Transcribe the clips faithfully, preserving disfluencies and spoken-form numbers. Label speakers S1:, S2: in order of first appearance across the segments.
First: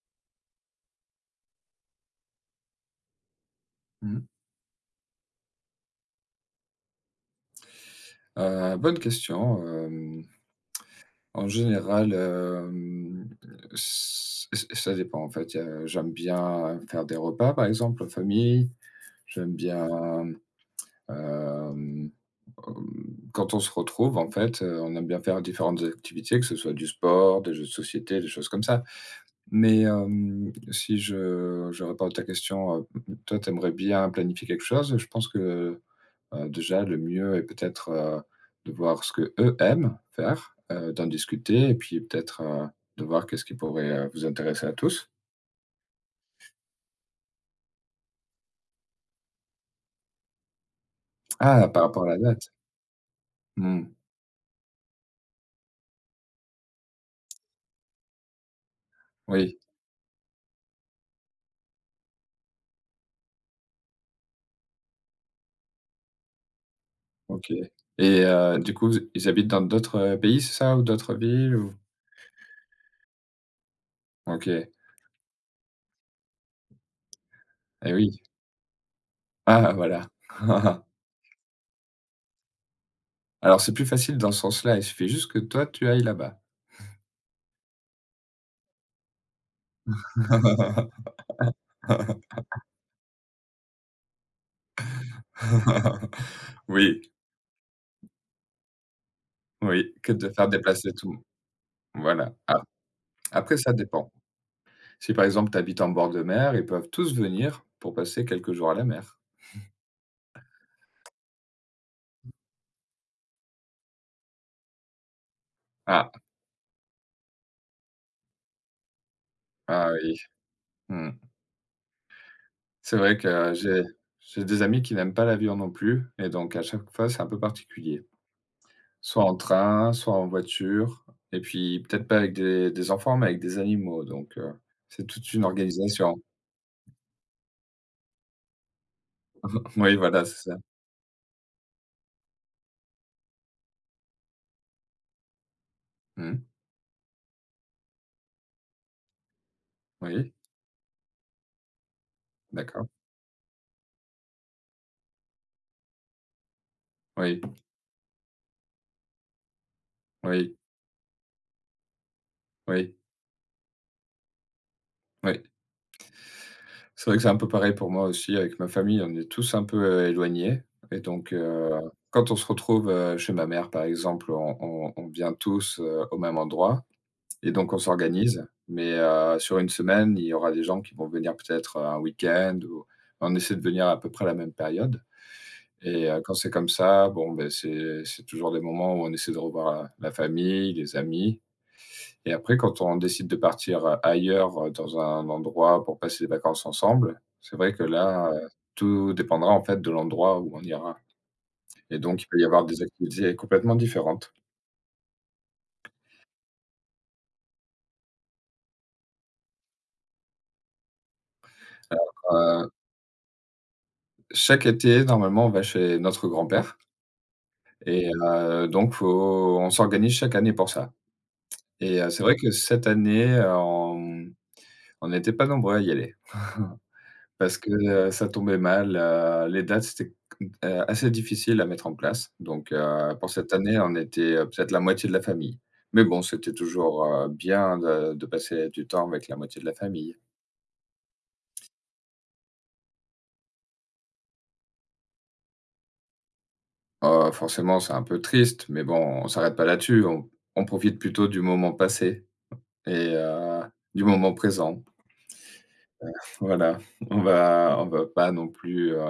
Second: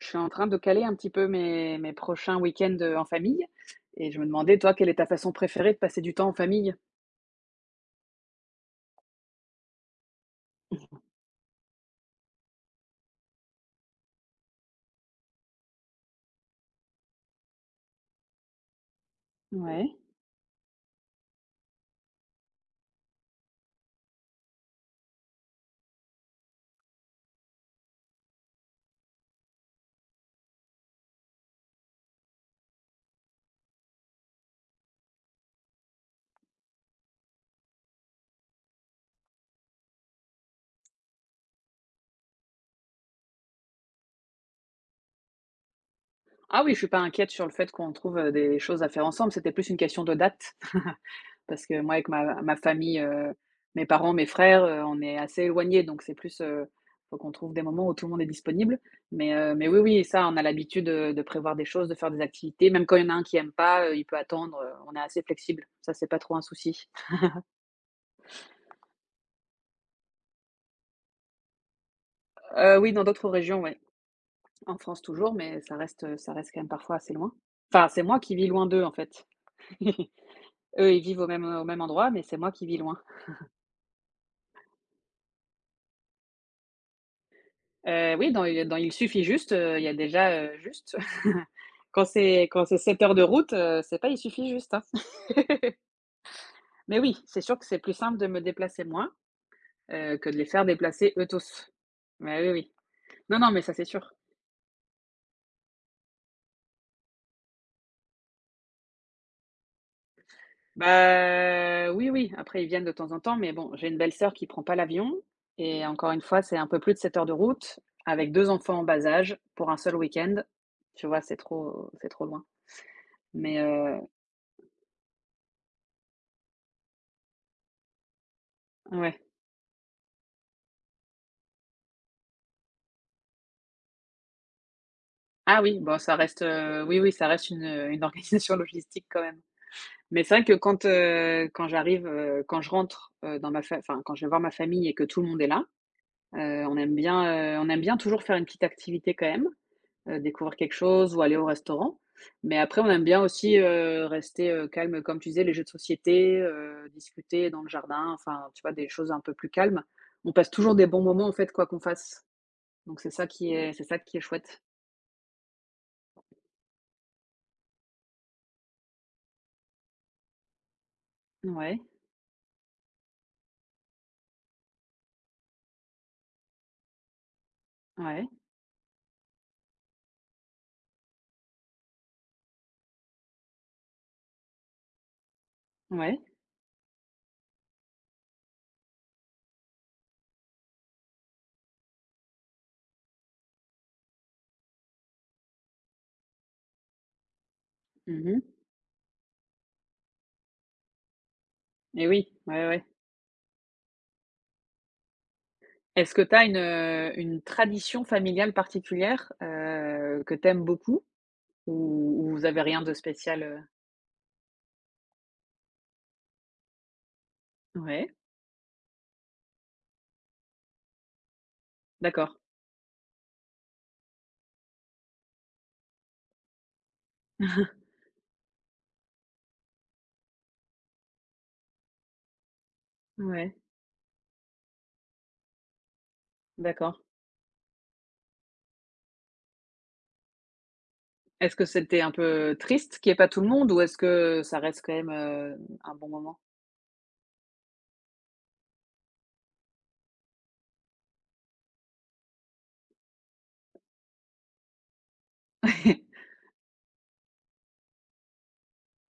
S1: Je suis en train de caler un petit peu mes mes prochains week-ends, heu, en famille et je me
S2: Mmh.
S1: demandais, toi, quelle est ta façon préférée de passer du temps en famille?
S2: Heu, bonne question. Hem, en général, hem, ç ç ça dépend en fait. Heu, j'aime bien faire des repas par exemple en famille. J'aime bien,
S1: Ouais.
S2: hem, quand on se retrouve en fait, heu, on aime bien faire différentes activités, que ce soit du sport, des jeux de société, des choses comme ça. Mais, hem, si je je réponds à ta question, heu, toi t'aimerais bien planifier quelque chose? Je pense que Heu, déjà le mieux est peut-être, heu, de voir ce que eux aiment faire, heu, d'en discuter et puis peut-être, heu, de voir qu'est-ce qui pourrait, heu, vous intéresser à tous?
S1: Ah oui, je suis pas inquiète sur le fait qu'on trouve, heu, des choses à faire ensemble, c'était plus une question de date. Parce
S2: Ah,
S1: que
S2: par
S1: moi,
S2: rapport
S1: avec
S2: à la
S1: ma
S2: date?
S1: ma famille, heu,
S2: Mmh,
S1: mes parents, mes frères, heu, on est assez éloignés, donc c'est plus, heu, faut qu'on trouve des moments où tout le monde est disponible. Mais, heu,
S2: oui,
S1: mais oui, oui, ça, on a l'habitude, heu, de prévoir des choses, de faire des activités, même quand il y en a un qui aime pas, heu, il peut attendre, heu, on est assez flexible. Ça, c'est pas trop un souci.
S2: OK. Et heu, du coup, vous ils habitent dans d'autres, heu, pays, c'est ça? Ou d'autres villes ou?
S1: Heu, oui, dans d'autres régions, ouais.
S2: OK.
S1: En France toujours, mais ça reste, ça reste quand même parfois assez loin. Enfin,
S2: Et
S1: c'est moi
S2: oui.
S1: qui vis loin d'eux, en fait.
S2: Ah voilà.
S1: Eux, ils vivent au même, au même endroit, mais c'est moi qui vis loin.
S2: Alors c'est plus facile dans ce sens-là, il suffit juste que toi tu ailles là-bas.
S1: Heu, oui, dans dans il suffit juste, heu, il y a déjà, heu, juste. Quand c'est quand c'est sept heures de route, heu, c'est pas il suffit juste, hein. Mais
S2: Oui,
S1: oui, c'est sûr que c'est plus simple de me déplacer moi,
S2: oui, que
S1: heu,
S2: de
S1: que de les
S2: faire
S1: faire
S2: déplacer tout
S1: déplacer
S2: le monde.
S1: eux tous.
S2: Voilà.
S1: Mais oui,
S2: A
S1: oui. Non, non,
S2: Après
S1: mais ça,
S2: ça
S1: c'est
S2: dépend.
S1: sûr.
S2: Si par exemple tu habites en bord de mer, ils peuvent tous venir pour passer quelques jours à la mer.
S1: Bah, oui, oui, après ils viennent de temps en temps, mais bon, j'ai une belle-sœur qui prend pas l'avion et encore
S2: Ah,
S1: une fois, c'est un peu plus de sept heures de route avec deux enfants en bas âge pour un
S2: ah
S1: seul
S2: oui,
S1: week-end. Tu
S2: mmh.
S1: vois, c'est trop c'est trop loin.
S2: C'est vrai que
S1: Mais
S2: j'ai
S1: heu,
S2: j'ai des amis qui n'aiment pas l'avion non plus et donc à chaque fois, c'est un peu particulier.
S1: ouais.
S2: Soit en train, soit en voiture et puis peut-être pas avec des des enfants, mais avec des animaux donc heu, c'est toute une
S1: Ah oui, bon ça
S2: organisation.
S1: reste, heu, oui, oui, ça reste une, euh, une organisation logistique quand même.
S2: Oui,
S1: Mais
S2: voilà,
S1: c'est vrai
S2: c'est
S1: que
S2: ça.
S1: quand, heu, quand j'arrive, heu, quand je rentre, heu, dans ma fa enfin, quand je vais voir ma famille et que tout le monde est là,
S2: Mmh.
S1: heu, on aime bien, heu, on aime bien toujours faire une petite activité quand même. heu,
S2: Oui,
S1: découvrir quelque chose ou aller au restaurant. Mais après,
S2: d'accord.
S1: on aime bien aussi, heu, rester, heu, calme, comme tu disais, les jeux de société, heu,
S2: Oui,
S1: discuter dans le jardin, enfin, tu vois, des choses un peu plus calmes. On passe
S2: oui,
S1: toujours des bons moments, en fait, quoi qu'on fasse.
S2: oui,
S1: Donc c'est ça qui est c'est ça qui est chouette.
S2: oui. C'est vrai que c'est un peu pareil pour moi aussi avec ma famille, on est tous un peu, heu, éloignés et donc heu,
S1: Ouais,
S2: quand on se retrouve, heu, chez ma mère par exemple, on on on vient tous, heu, au même endroit et donc on
S1: ouais,
S2: s'organise. Mais heu, sur une semaine, il y aura des gens qui vont venir peut-être, heu, un week-end ou on essaie de venir à peu près à la même période. Et
S1: ouais.
S2: heu, quand c'est comme ça, bon, beh, c'est c'est toujours des moments où on essaie de revoir la la famille, les amis. Et après, quand on décide de partir euh, ailleurs, heu, dans un endroit pour passer des vacances ensemble, c'est vrai que là,
S1: Mmh.
S2: heu, tout dépendra, en fait, de l'endroit où on ira et
S1: Et
S2: donc il
S1: oui,
S2: peut y avoir
S1: ouais,
S2: des
S1: ouais.
S2: activités complètement différentes.
S1: Est-ce que tu as une, heu, une tradition familiale particulière, heu, que tu aimes beaucoup ou ou vous avez
S2: Heu,
S1: rien de spécial, heu?
S2: Chaque été, normalement, on va chez notre grand-père et
S1: Ouais,
S2: heu, donc faut on s'organise chaque année pour ça. Et heu, c'est vrai
S1: d'accord.
S2: que cette année, heu, on on n'était pas nombreux à y aller. Parce que, heu, ça tombait mal, heu, les dates, c'était c assez difficile à mettre en place. Donc, heu, pour cette
S1: Ouais,
S2: année, on était, heu, peut-être la moitié de la famille. Mais bon, c'était
S1: d'accord.
S2: toujours, heu, bien de de passer du temps avec la moitié de la famille.
S1: Est-ce que c'était un peu triste qu'il n'y ait pas tout le monde ou est-ce que ça reste quand même, heu, un bon moment?
S2: Heu, forcément, c'est un peu triste, mais bon, on s'arrête pas là-dessus. On on profite plutôt du moment passé et heu, du moment présent. Voilà, on va on va pas non plus, heu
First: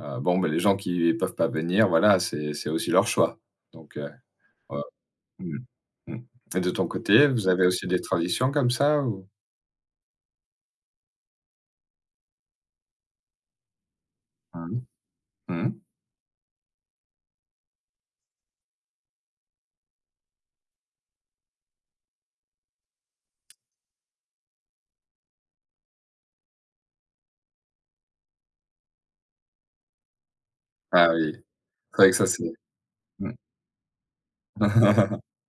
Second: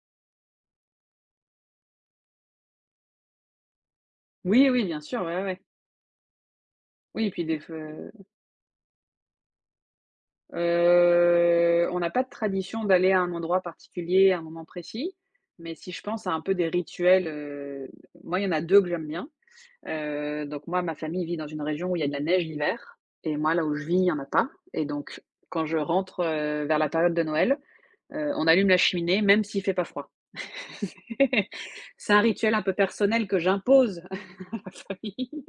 S2: heu, bon, bah, les gens qui peuvent pas venir, voilà, c'est c'est aussi leur choix. Donc, heu,
S1: Oui,
S2: ouais.
S1: oui, bien sûr, ouais, ouais,
S2: Mmh.
S1: ouais.
S2: Mmh. Et de ton
S1: Oui
S2: côté,
S1: et puis
S2: vous
S1: des
S2: avez
S1: f
S2: aussi des
S1: heu
S2: traditions comme ça ou?
S1: on n'a pas de tradition d'aller à un endroit particulier à un moment
S2: Mmh.
S1: précis,
S2: Mmh.
S1: mais si je pense à un peu des rituels, heu, moi, il y en a deux que j'aime bien. Heu, donc moi, ma famille vit dans une région où il y a de la neige l'hiver et moi, là où je vis, il y en a pas et donc quand je rentre, heu, vers la période de Noël, heu, on allume la cheminée même s'il fait pas froid.
S2: Ah oui, c'est vrai
S1: C'est
S2: que
S1: un
S2: ça c'est
S1: rituel un peu personnel
S2: mmh.
S1: que j'impose à ma famille,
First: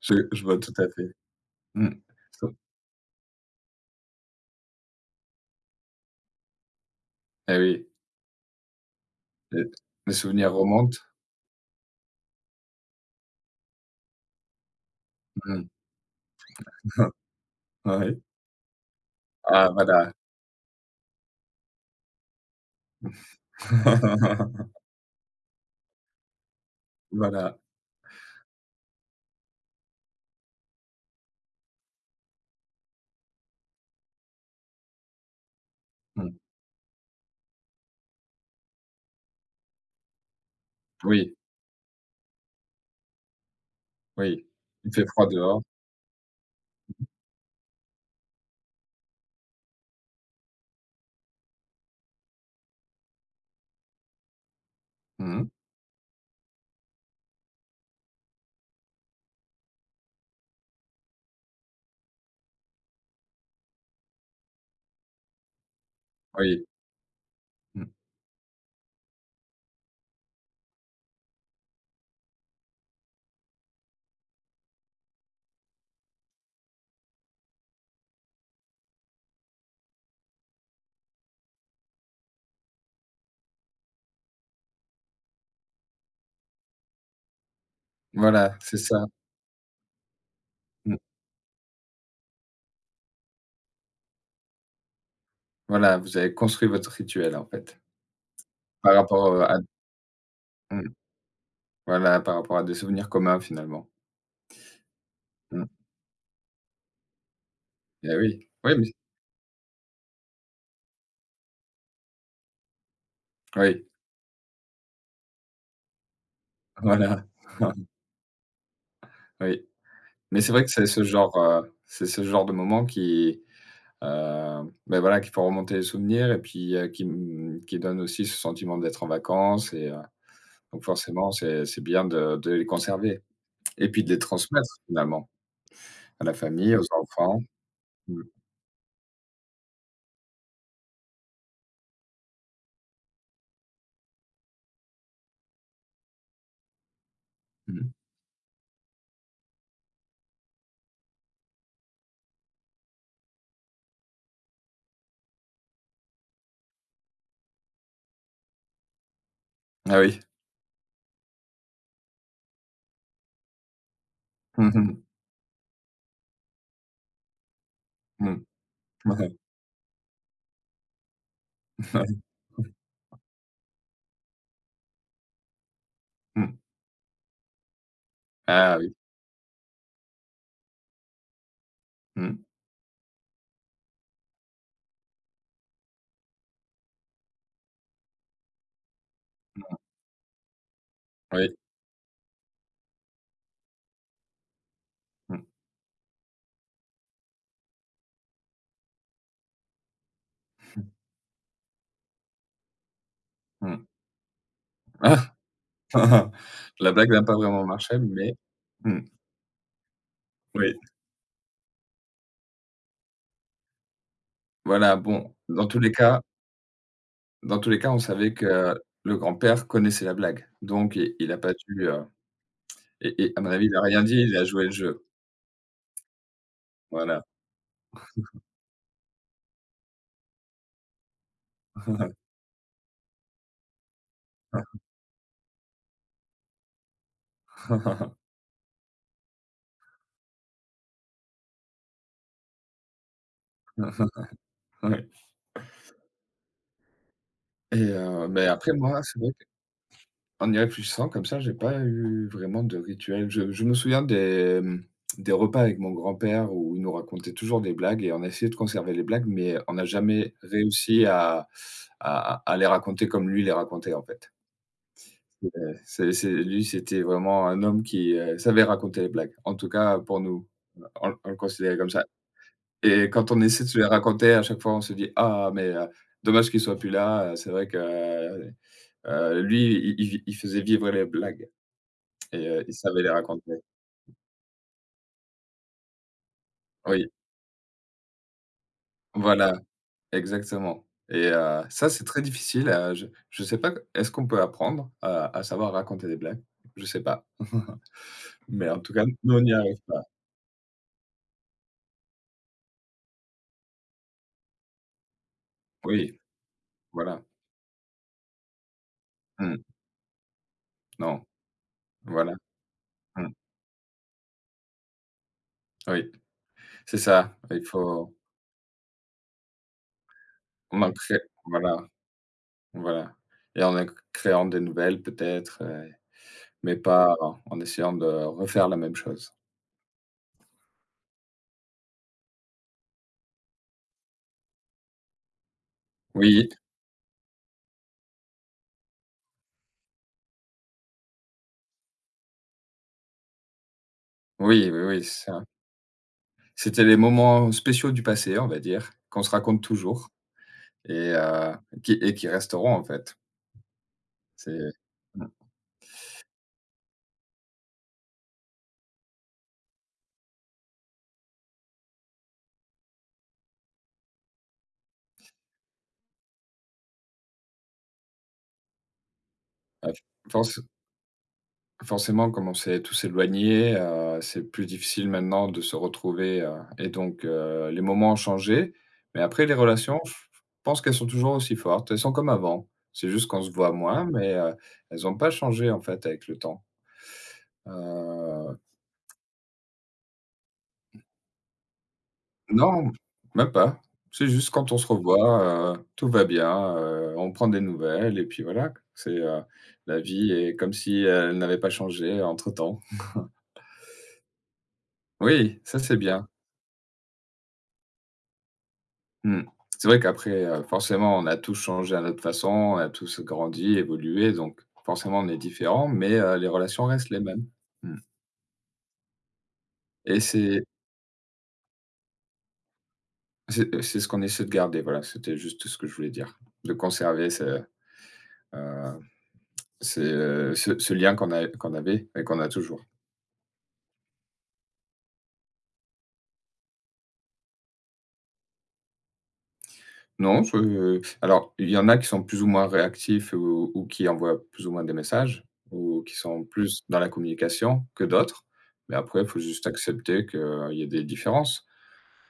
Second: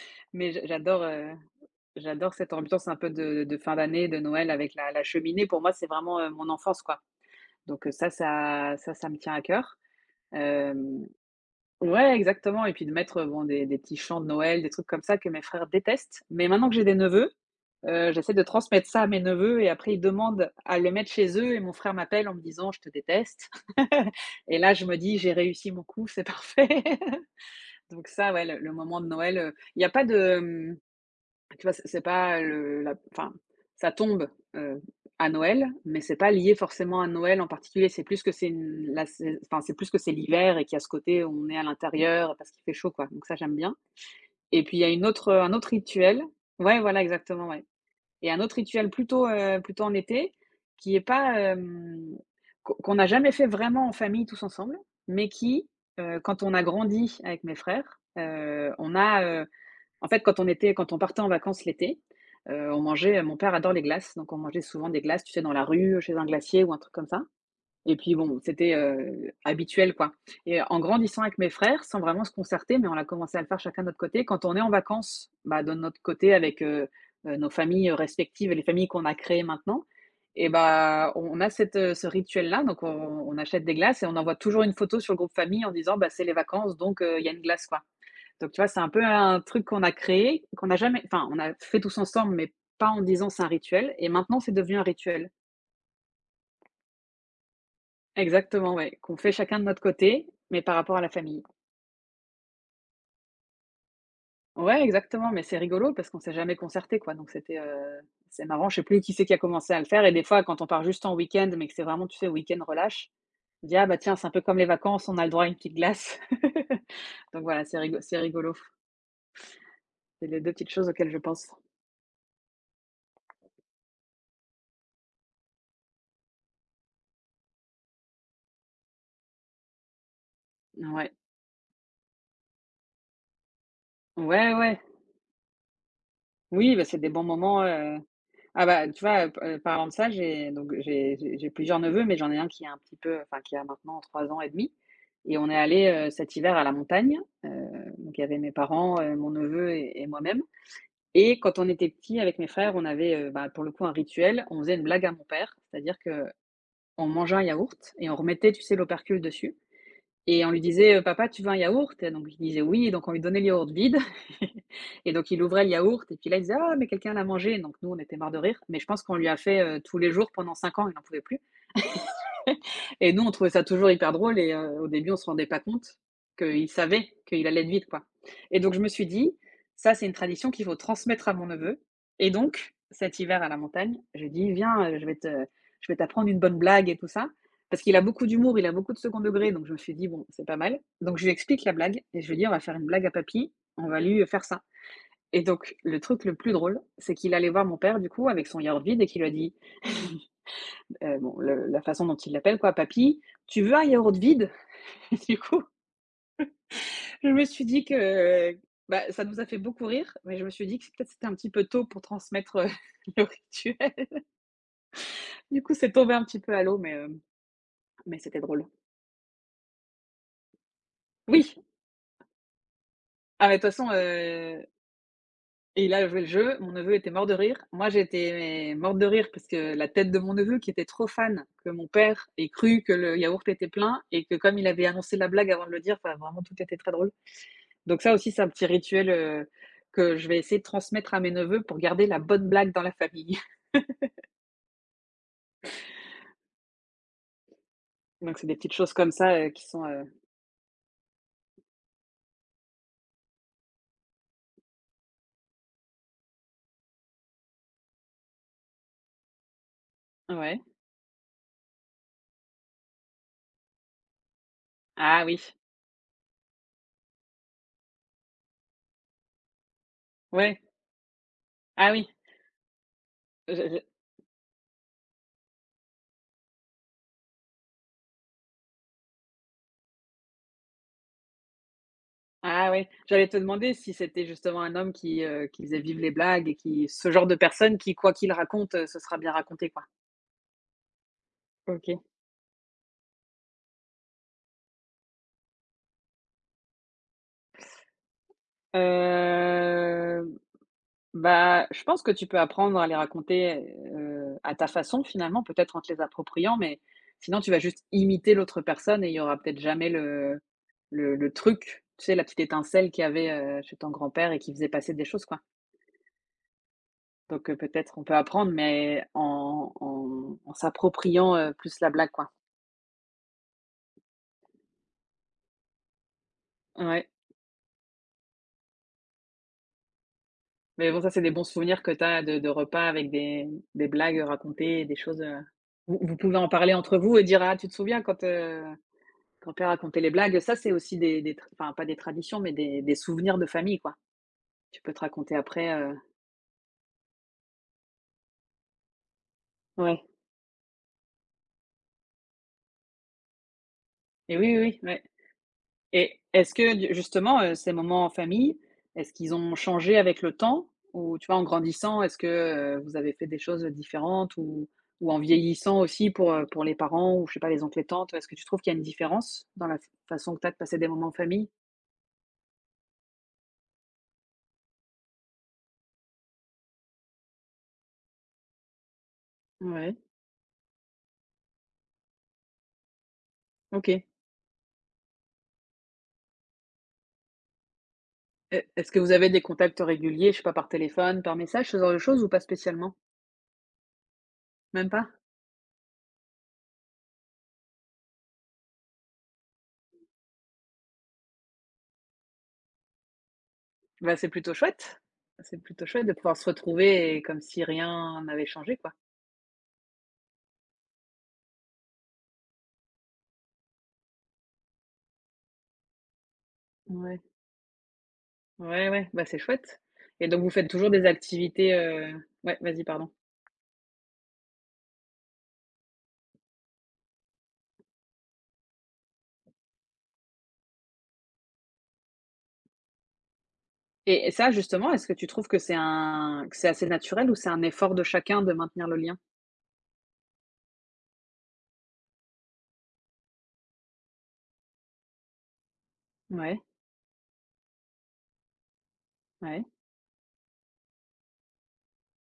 S2: Je je
S1: mais
S2: vois
S1: j
S2: tout à
S1: j'adore,
S2: fait.
S1: heu,
S2: Mmh.
S1: j'adore cette
S2: Sou
S1: ambiance un peu de de fin d'année, de Noël avec la la cheminée. Pour moi, c'est vraiment, heu, mon enfance, quoi.
S2: Eh
S1: Donc,
S2: oui,
S1: heu, ça ça ça ça me tient à
S2: les
S1: cœur.
S2: les souvenirs remontent.
S1: Hem, ouais, exactement et puis de mettre, heu, bon, des des petits chants de Noël, des trucs comme ça que mes
S2: Mmh.
S1: frères détestent. Mais maintenant que j'ai des neveux, heu,
S2: Ouais.
S1: j'essaie de transmettre ça à mes neveux
S2: Ah
S1: et après ils
S2: voilà.
S1: demandent à le mettre chez eux et mon frère m'appelle en me disant: «Je te déteste» et là, je me dis: «J'ai réussi mon coup, c'est parfait».
S2: Voilà.
S1: Donc ça, ouais, le le moment de Noël, heu, il y a pas de, mmh, tu vois, c'est c'est pas le la enfin, ça tombe, heu, à Noël, mais c'est pas
S2: Mmh.
S1: lié forcément à Noël en particulier. C'est plus que c'est une la sai enfin, c'est plus que c'est l'hiver et qu'il y a ce côté
S2: Oui,
S1: où on est à l'intérieur parce qu'il fait chaud, quoi. Donc ça, j'aime bien.
S2: oui.
S1: Et puis il y a
S2: Il
S1: une
S2: fait froid
S1: autre, un
S2: dehors.
S1: autre rituel. Ouais, voilà, exactement, ouais. Et un autre rituel plutôt, heu, plutôt en été, qui est pas, hem, qu'on qu'on n'a jamais fait vraiment en famille tous ensemble, mais
S2: Mmh.
S1: qui, heu, quand on a grandi avec mes frères, heu, on a, heu, en fait, quand on était quand on partait en vacances l'été, heu, on mangeait mon père adore les glaces, donc on mangeait souvent des glaces, tu sais, dans la rue, chez un glacier
S2: Oui.
S1: ou un truc comme ça
S2: Mmh.
S1: et puis bon, c'était, heu, habituel, quoi et en grandissant avec mes frères, sans vraiment se concerter, mais on a commencé à le faire chacun de notre côté, quand on est en vacances, bah, de notre côté avec, heu heu, nos familles, respectives et les familles qu'on a créées maintenant et bah, on a cette, heu, ce rituel-là, donc on on achète des glaces et on envoie toujours une photo sur le groupe famille en disant: «Bah, c'est les vacances, donc heu, il y a une glace, quoi». Donc
S2: Voilà,
S1: tu vois,
S2: c'est
S1: c'est un
S2: ça.
S1: peu un truc qu'on a créé, qu'on n'a
S2: Mmh.
S1: jamais enfin, on a fait tous ensemble, mais pas en disant c'est un rituel et maintenant c'est devenu un rituel.
S2: Voilà, vous avez construit votre rituel en fait,
S1: Exactement,
S2: par
S1: ouais, qu'on fait
S2: rapport, heu, à
S1: chacun de notre côté, mais par
S2: mmh,
S1: rapport à la famille.
S2: voilà, par rapport à des souvenirs communs finalement.
S1: Ouais, exactement, mais c'est
S2: Mmh.
S1: rigolo parce qu'on s'est jamais concerté, quoi, donc c'était, heu,
S2: Eh
S1: c'est
S2: oui.
S1: marrant,
S2: Oui,
S1: je sais
S2: mais
S1: plus qui c'est qui a commencé à le faire et des fois, quand on part juste en week-end, mais que c'est vraiment, tu sais, week-end relâche, on dit: «Ah
S2: oui,
S1: bah tiens, c'est un peu comme les vacances, on a le droit à une petite glace».
S2: voilà.
S1: Donc voilà, c'est rigo c'est rigolo.
S2: Oui,
S1: C'est les
S2: mais
S1: deux
S2: c'est vrai
S1: petites
S2: que c'est
S1: choses
S2: ce
S1: auxquelles je
S2: genre,
S1: pense.
S2: heu, c'est ce genre de moment qui, heu, beh, voilà, qui font remonter les souvenirs et puis, heu, qui, mmh, qui donne aussi ce sentiment d'être en vacances. Et heu, donc
S1: Ouais.
S2: forcément, c'est c'est bien de de les conserver et puis de les
S1: Ouais,
S2: transmettre
S1: ouais.
S2: finalement à la famille,
S1: Oui, bah,
S2: aux
S1: c'est des bons
S2: enfants.
S1: moments, heu
S2: Mmh,
S1: Ah bah, tu vois, heu, parlant de ça, j'ai donc j'ai j'ai j'ai plusieurs neveux, mais j'en ai un qui est un petit peu enfin, qui a maintenant trois ans et demi et on est allé heu, cet hiver à la montagne. Heu,
S2: mmh.
S1: donc il y avait mes parents, heu, mon neveu et et moi-même et quand on était petits avec mes frères, on avait, heu, bah, pour le coup un rituel. On faisait une blague à mon père, c'est-à-dire que on mangeait un yaourt et on remettait, tu sais, l'opercule dessus
S2: Ah oui.
S1: et on lui disait: euh, papa, tu veux un yaourt?» Et donc il disait: «Oui», donc on lui donnait le yaourt vide
S2: Mmh mh.
S1: et donc il ouvrait le yaourt et puis là, il disait: «Ah mais quelqu'un l'a mangé», donc nous, on était morts de rire, mais je pense qu'on lui a fait, heu, tous les jours pendant cinq ans, il n'en pouvait plus et nous, on trouvait ça toujours hyper drôle et heu, au début, on se rendait pas compte qu'il savait qu'il allait être vide, quoi. Et donc
S2: Ah
S1: je me
S2: oui.
S1: suis dit: «Ça, c'est une tradition qu'il faut transmettre à mon neveu» et
S2: Mmh.
S1: donc cet hiver à la montagne, je lui ai dit: «Viens, heu, je vais te je vais t'apprendre une bonne blague et tout ça». Parce qu'il a beaucoup d'humour, il a beaucoup de second degré, donc je me suis dit: «Bon, c'est pas mal». Donc je lui
S2: Oui.
S1: explique la blague et je lui dis: «On va faire une blague à papy, on va lui, heu, faire ça»
S2: Mmh.
S1: et donc le truc le plus drôle, c'est qu'il allait voir mon père, du coup, avec son yaourt vide et qu'il lui a dit, heu, bon, le la façon dont il l'appelle, quoi: «Papy, tu veux
S2: Mmh.
S1: un yaourt vide?» Du coup,
S2: La blague n'a
S1: je
S2: pas
S1: me suis
S2: vraiment
S1: dit
S2: marché, mais
S1: que,
S2: mmh,
S1: bah, ça nous a fait beaucoup rire, mais je me suis
S2: oui,
S1: dit que peut-être c'était un petit peu tôt pour transmettre, heu, le rituel.
S2: voilà, bon,
S1: Du
S2: dans
S1: coup,
S2: tous les
S1: c'est tombé
S2: cas.
S1: un petit peu à l'eau, mais, hem,
S2: Dans tous les cas, on
S1: mais
S2: savait
S1: c'était drôle.
S2: que le grand-père connaissait la blague, donc i il a pas
S1: Oui,
S2: dû, heu et et à
S1: ah,
S2: mon
S1: mais de
S2: avis,
S1: toute
S2: il a
S1: façon,
S2: rien dit, il a
S1: euh,
S2: joué le jeu.
S1: et il a joué le jeu, mon neveu était
S2: Voilà.
S1: mort de rire. Moi, j'étais morte de rire parce que la tête de mon neveu qui était trop fan, que mon père ait cru que le yaourt était plein et que comme il avait annoncé la blague avant de le dire, enfin vraiment tout était très drôle. Donc ça aussi, c'est un petit rituel, heu, que je vais essayer de transmettre à mes neveux pour garder la bonne blague dans la famille.
S2: Ouais. Et heu,
S1: Donc c'est
S2: mais
S1: des petites
S2: après
S1: choses
S2: moi,
S1: comme
S2: c'est vrai
S1: ça, heu, qui sont, heu
S2: qu'en y réfléchissant comme ça, j'ai pas eu vraiment de rituel. Je je me souviens des, mmh, des repas avec mon grand-père où il nous racontait toujours des blagues et on a essayé de conserver les blagues, mais on n'a jamais
S1: ouais.
S2: réussi à à à les raconter comme lui les racontait, en fait.
S1: Ah oui,
S2: Ouais, c'est c'est lui, c'était vraiment un homme qui, heu, savait raconter les blagues. En tout cas, pour nous,
S1: ouais.
S2: on on le considérait comme
S1: Ah
S2: ça.
S1: oui.
S2: Et quand on
S1: Je
S2: essaie de se
S1: je
S2: les raconter, à chaque fois, on se dit: «Ah mais heu, dommage qu'il soit plus là, heu, c'est vrai que, heu heu, lui, il il il faisait vivre les blagues et heu,
S1: ah
S2: il
S1: ouais.
S2: savait les
S1: J'allais te
S2: raconter».
S1: demander si c'était justement un homme qui, heu, qui faisait vivre les blagues et qui
S2: Oui,
S1: ce genre de personne qui, quoi qu'il raconte, heu, ce sera bien
S2: voilà,
S1: raconté, quoi.
S2: exactement. Et heu, ça,
S1: OK.
S2: c'est très difficile, heu, je je sais pas, est-ce qu'on peut apprendre à à savoir raconter des blagues? Je sais pas. Mais en tout cas, nous, on n'y arrive pas.
S1: Heu, bah, je pense que tu peux apprendre à les raconter, heu, à ta façon finalement, peut-être en te les
S2: Oui,
S1: appropriant, mais
S2: voilà.
S1: sinon tu vas juste imiter l'autre personne et il y aura peut-être
S2: Mmh,
S1: jamais le le
S2: non.
S1: le truc, tu sais, la
S2: Voilà,
S1: petite étincelle qu'il y avait,
S2: mmh,
S1: heu, chez ton grand-père et qui faisait passer des choses, quoi.
S2: oui, c'est ça,
S1: Donc heu,
S2: il
S1: peut-être on
S2: faut
S1: peut apprendre, mais en en en
S2: on en crée
S1: s'appropriant, heu,
S2: voilà,
S1: plus la blague, quoi.
S2: voilà et en en créant des nouvelles peut-être, heu, mais
S1: Ouais,
S2: pas en essayant de refaire la même chose.
S1: mais bon, ça, c'est des bons souvenirs que tu as de de repas avec des des blagues racontées, des choses, heu, vous vous pouvez en
S2: Oui,
S1: parler entre vous et dire: «Ah, tu te souviens quand, heu, quand père racontait les blagues?» Ça, c'est aussi des des tr enfin, pas des traditions, mais des des souvenirs de famille, quoi.
S2: oui, oui,
S1: Tu peux te
S2: oui, c'est
S1: raconter
S2: ça.
S1: après, heu
S2: C'était les moments spéciaux du passé, on va dire, qu'on se raconte
S1: ouais
S2: toujours et heu, qui et qui resteront en fait.
S1: et oui, oui,
S2: C'est
S1: oui, ouais.
S2: mmh,
S1: Et est-ce que justement, heu, ces moments en famille, est-ce qu'ils ont changé avec le temps? Ou tu vois, en grandissant, est-ce que, heu, vous avez fait des choses, différentes? Ou ou en vieillissant aussi pour, heu, pour les parents ou je sais pas, les oncles et tantes, est-ce que tu trouves qu'il y a une différence dans la f
S2: à
S1: façon que tu as de
S2: force
S1: passer des moments en famille?
S2: forcément, comme on s'est tous éloignés, heu, c'est plus difficile maintenant de se retrouver, heu et donc heu, les moments ont changé. Mais après les
S1: Ouais,
S2: relations, je pense qu'elles sont toujours aussi fortes. Elles sont comme avant. C'est juste qu'on se voit moins,
S1: OK.
S2: mais heu, elles n'ont pas changé en fait avec le temps. Heu,
S1: Et est-ce que vous avez des contacts réguliers, je sais pas, par téléphone, par message, ce genre de choses ou pas
S2: non,
S1: spécialement?
S2: même pas. C'est juste quand on se
S1: Même pas?
S2: revoit, heu, tout va bien, heu, on prend des nouvelles et puis voilà, c'est, heu, la vie est comme si euh, elle n'avait pas changé entre-temps.
S1: Bah, c'est plutôt chouette. C'est
S2: Oui, ça
S1: plutôt
S2: c'est
S1: chouette de
S2: bien.
S1: pouvoir se retrouver et comme si rien n'avait changé, quoi.
S2: Mmh. C'est vrai qu'après, heu, forcément, on a tous changé à notre façon, on a tous grandi, évolué, donc forcément on est différents, mais heu, les relations restent
S1: Ouais.
S2: les mêmes. Mmh.
S1: Ouais, ouais, bah, c'est chouette
S2: Et
S1: et donc vous
S2: c'est
S1: faites toujours des activités, heu ouais, vas-y, pardon
S2: c'est c'est ce qu'on essaie de garder, voilà, c'était juste ce que je voulais dire. De conserver ce, heu, ces, heu, ce ce lien qu'on a qu'on avait et qu'on a toujours.
S1: et et ça, justement, est-ce que tu trouves que c'est un que c'est assez naturel ou c'est un effort de chacun de maintenir le lien?
S2: Non, je alors il y en a qui sont plus ou moins réactifs ou ou qui envoient plus ou moins des messages ou qui sont
S1: Ouais,
S2: plus dans la communication que d'autres, mais après, il faut
S1: ouais,
S2: juste accepter qu'il y a des différences.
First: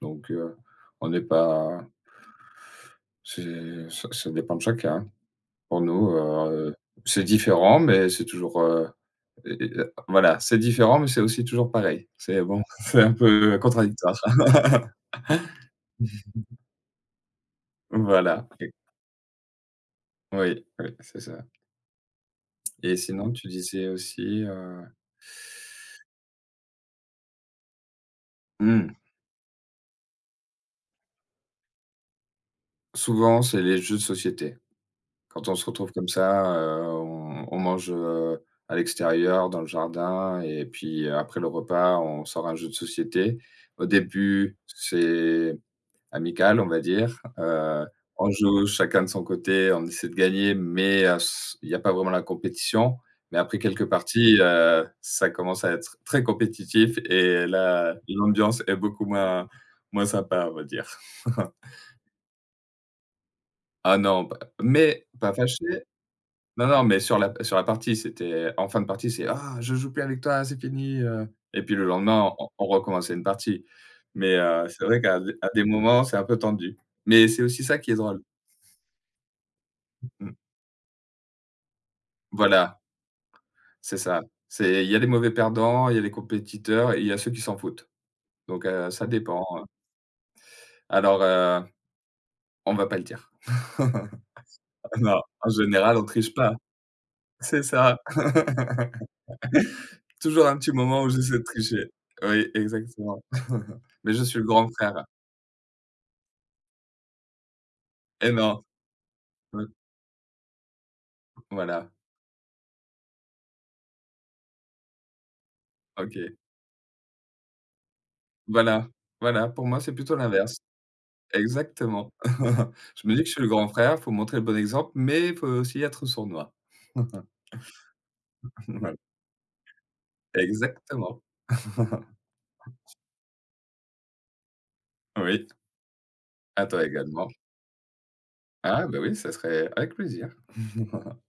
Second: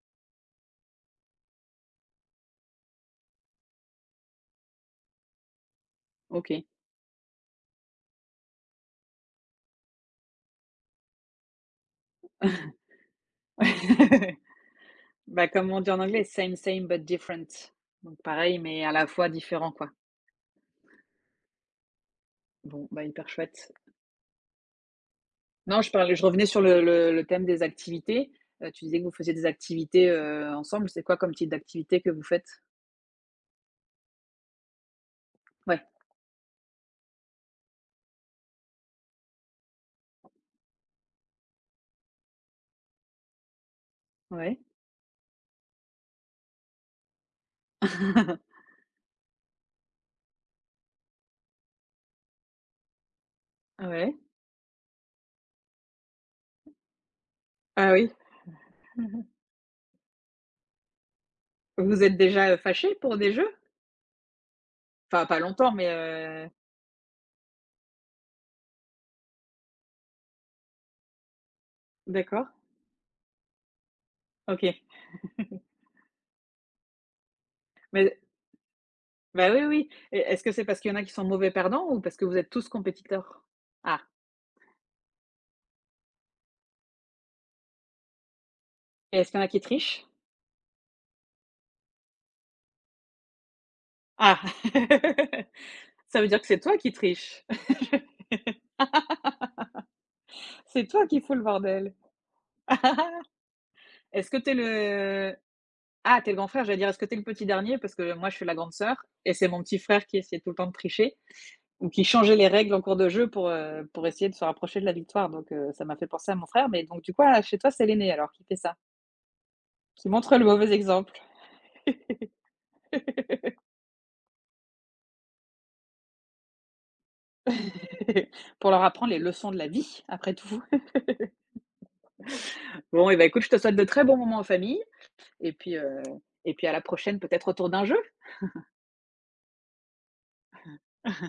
S2: Donc heu, on n'est pas c'est ça ça dépend de chacun. Pour nous,
S1: OK.
S2: heu, c'est différent, mais c'est toujours, heu et et voilà, c'est différent, mais c'est aussi toujours pareil. C'est bon, c'est un peu contradictoire.
S1: Bah, comme on dit en anglais, same, same but different. Donc
S2: Voilà,
S1: pareil,
S2: OK.
S1: mais à la fois différent, quoi.
S2: Oui, oui, c'est ça.
S1: Bon,
S2: Et
S1: bah, hyper
S2: sinon, tu
S1: chouette.
S2: disais aussi, heu
S1: Non, je parlais je revenais sur le le le thème des activités. Heu, tu
S2: mmh,
S1: disais que vous faisiez des activités, heu, ensemble. C'est quoi comme type d'activité que vous faites?
S2: souvent, c'est les jeux de société. Quand on se
S1: Ouais,
S2: retrouve comme ça, heu, on on mange, heu, à l'extérieur, dans le jardin et puis euh, après le repas, on sort un jeu de société. Au début,
S1: ouais.
S2: c'est amical, on va dire, heu, on joue chacun de son côté, on essaie de gagner, mais heu, s il n'y a pas vraiment la compétition. Mais après quelques
S1: Ouais.
S2: parties, heu, ça commence à être très compétitif et
S1: Ah
S2: là,
S1: oui.
S2: l'ambiance est beaucoup moins moins sympa, on va dire.
S1: Vous êtes déjà, fâché pour des jeux?
S2: Ah non, pas mais
S1: Enfin
S2: pas
S1: pas
S2: fâché.
S1: longtemps, mais heu
S2: Non, non, mais sur la sur la partie, c'était en fin de partie, c'est: «Ah, je joue plus avec toi, c'est fini, heu» et puis le lendemain,
S1: d'accord,
S2: on on recommençait une partie. Mais heu,
S1: OK.
S2: c'est vrai qu'à d à des moments, c'est un peu tendu. Mais c'est aussi ça qui est
S1: Mais
S2: drôle.
S1: bah, oui, oui et
S2: Mmh.
S1: est-ce que c'est parce qu'il y en a qui sont mauvais perdants ou parce que vous êtes tous
S2: Voilà,
S1: compétiteurs?
S2: c'est
S1: Ah
S2: ça. C'est il y a les mauvais perdants, il y a les compétiteurs et il y a ceux qui s'en foutent. Donc heu, ça
S1: et est-ce qu'il y en
S2: dépend,
S1: a qui
S2: heu.
S1: trichent?
S2: Alors heu, on va pas le dire.
S1: Ah!
S2: Non, en général, on
S1: Ça veut
S2: triche
S1: dire que
S2: pas.
S1: c'est toi qui triches.
S2: C'est ça. Toujours un petit
S1: C'est
S2: moment
S1: toi
S2: où
S1: qui fous
S2: j'essaie de
S1: le
S2: tricher.
S1: bordel.
S2: Oui, exactement. Mais je
S1: Est-ce que
S2: suis le
S1: t'es
S2: grand frère.
S1: le ah, t'es le grand frère, j'allais dire, est-ce que t'es le petit dernier? Parce que moi,
S2: Et
S1: je suis la
S2: non,
S1: grande sœur et c'est mon
S2: heu,
S1: petit frère qui essayait tout le temps de tricher ou
S2: voilà,
S1: qui changeaient les règles en cours de jeu pour, heu, pour essayer de se rapprocher de la victoire, donc heu, ça m'a fait
S2: OK.
S1: penser à mon frère, mais donc du coup, ah, chez toi, c'est l'aîné alors qui fait ça,
S2: Voilà, voilà, pour moi, c'est
S1: qui
S2: plutôt
S1: montre le
S2: l'inverse.
S1: mauvais exemple
S2: Exactement. Je me dis que je suis le grand frère, faut montrer le bon exemple, mais il faut aussi être sournois.
S1: pour leur
S2: Voilà,
S1: apprendre les leçons de la vie après tout.
S2: exactement.
S1: Bon et ben écoute, je te souhaite de très bons moments en famille
S2: Oui,
S1: et puis, heu et
S2: à
S1: puis à la
S2: toi
S1: prochaine
S2: également.
S1: peut-être autour d'un jeu.
S2: Ah, bah, oui, ça serait avec plaisir.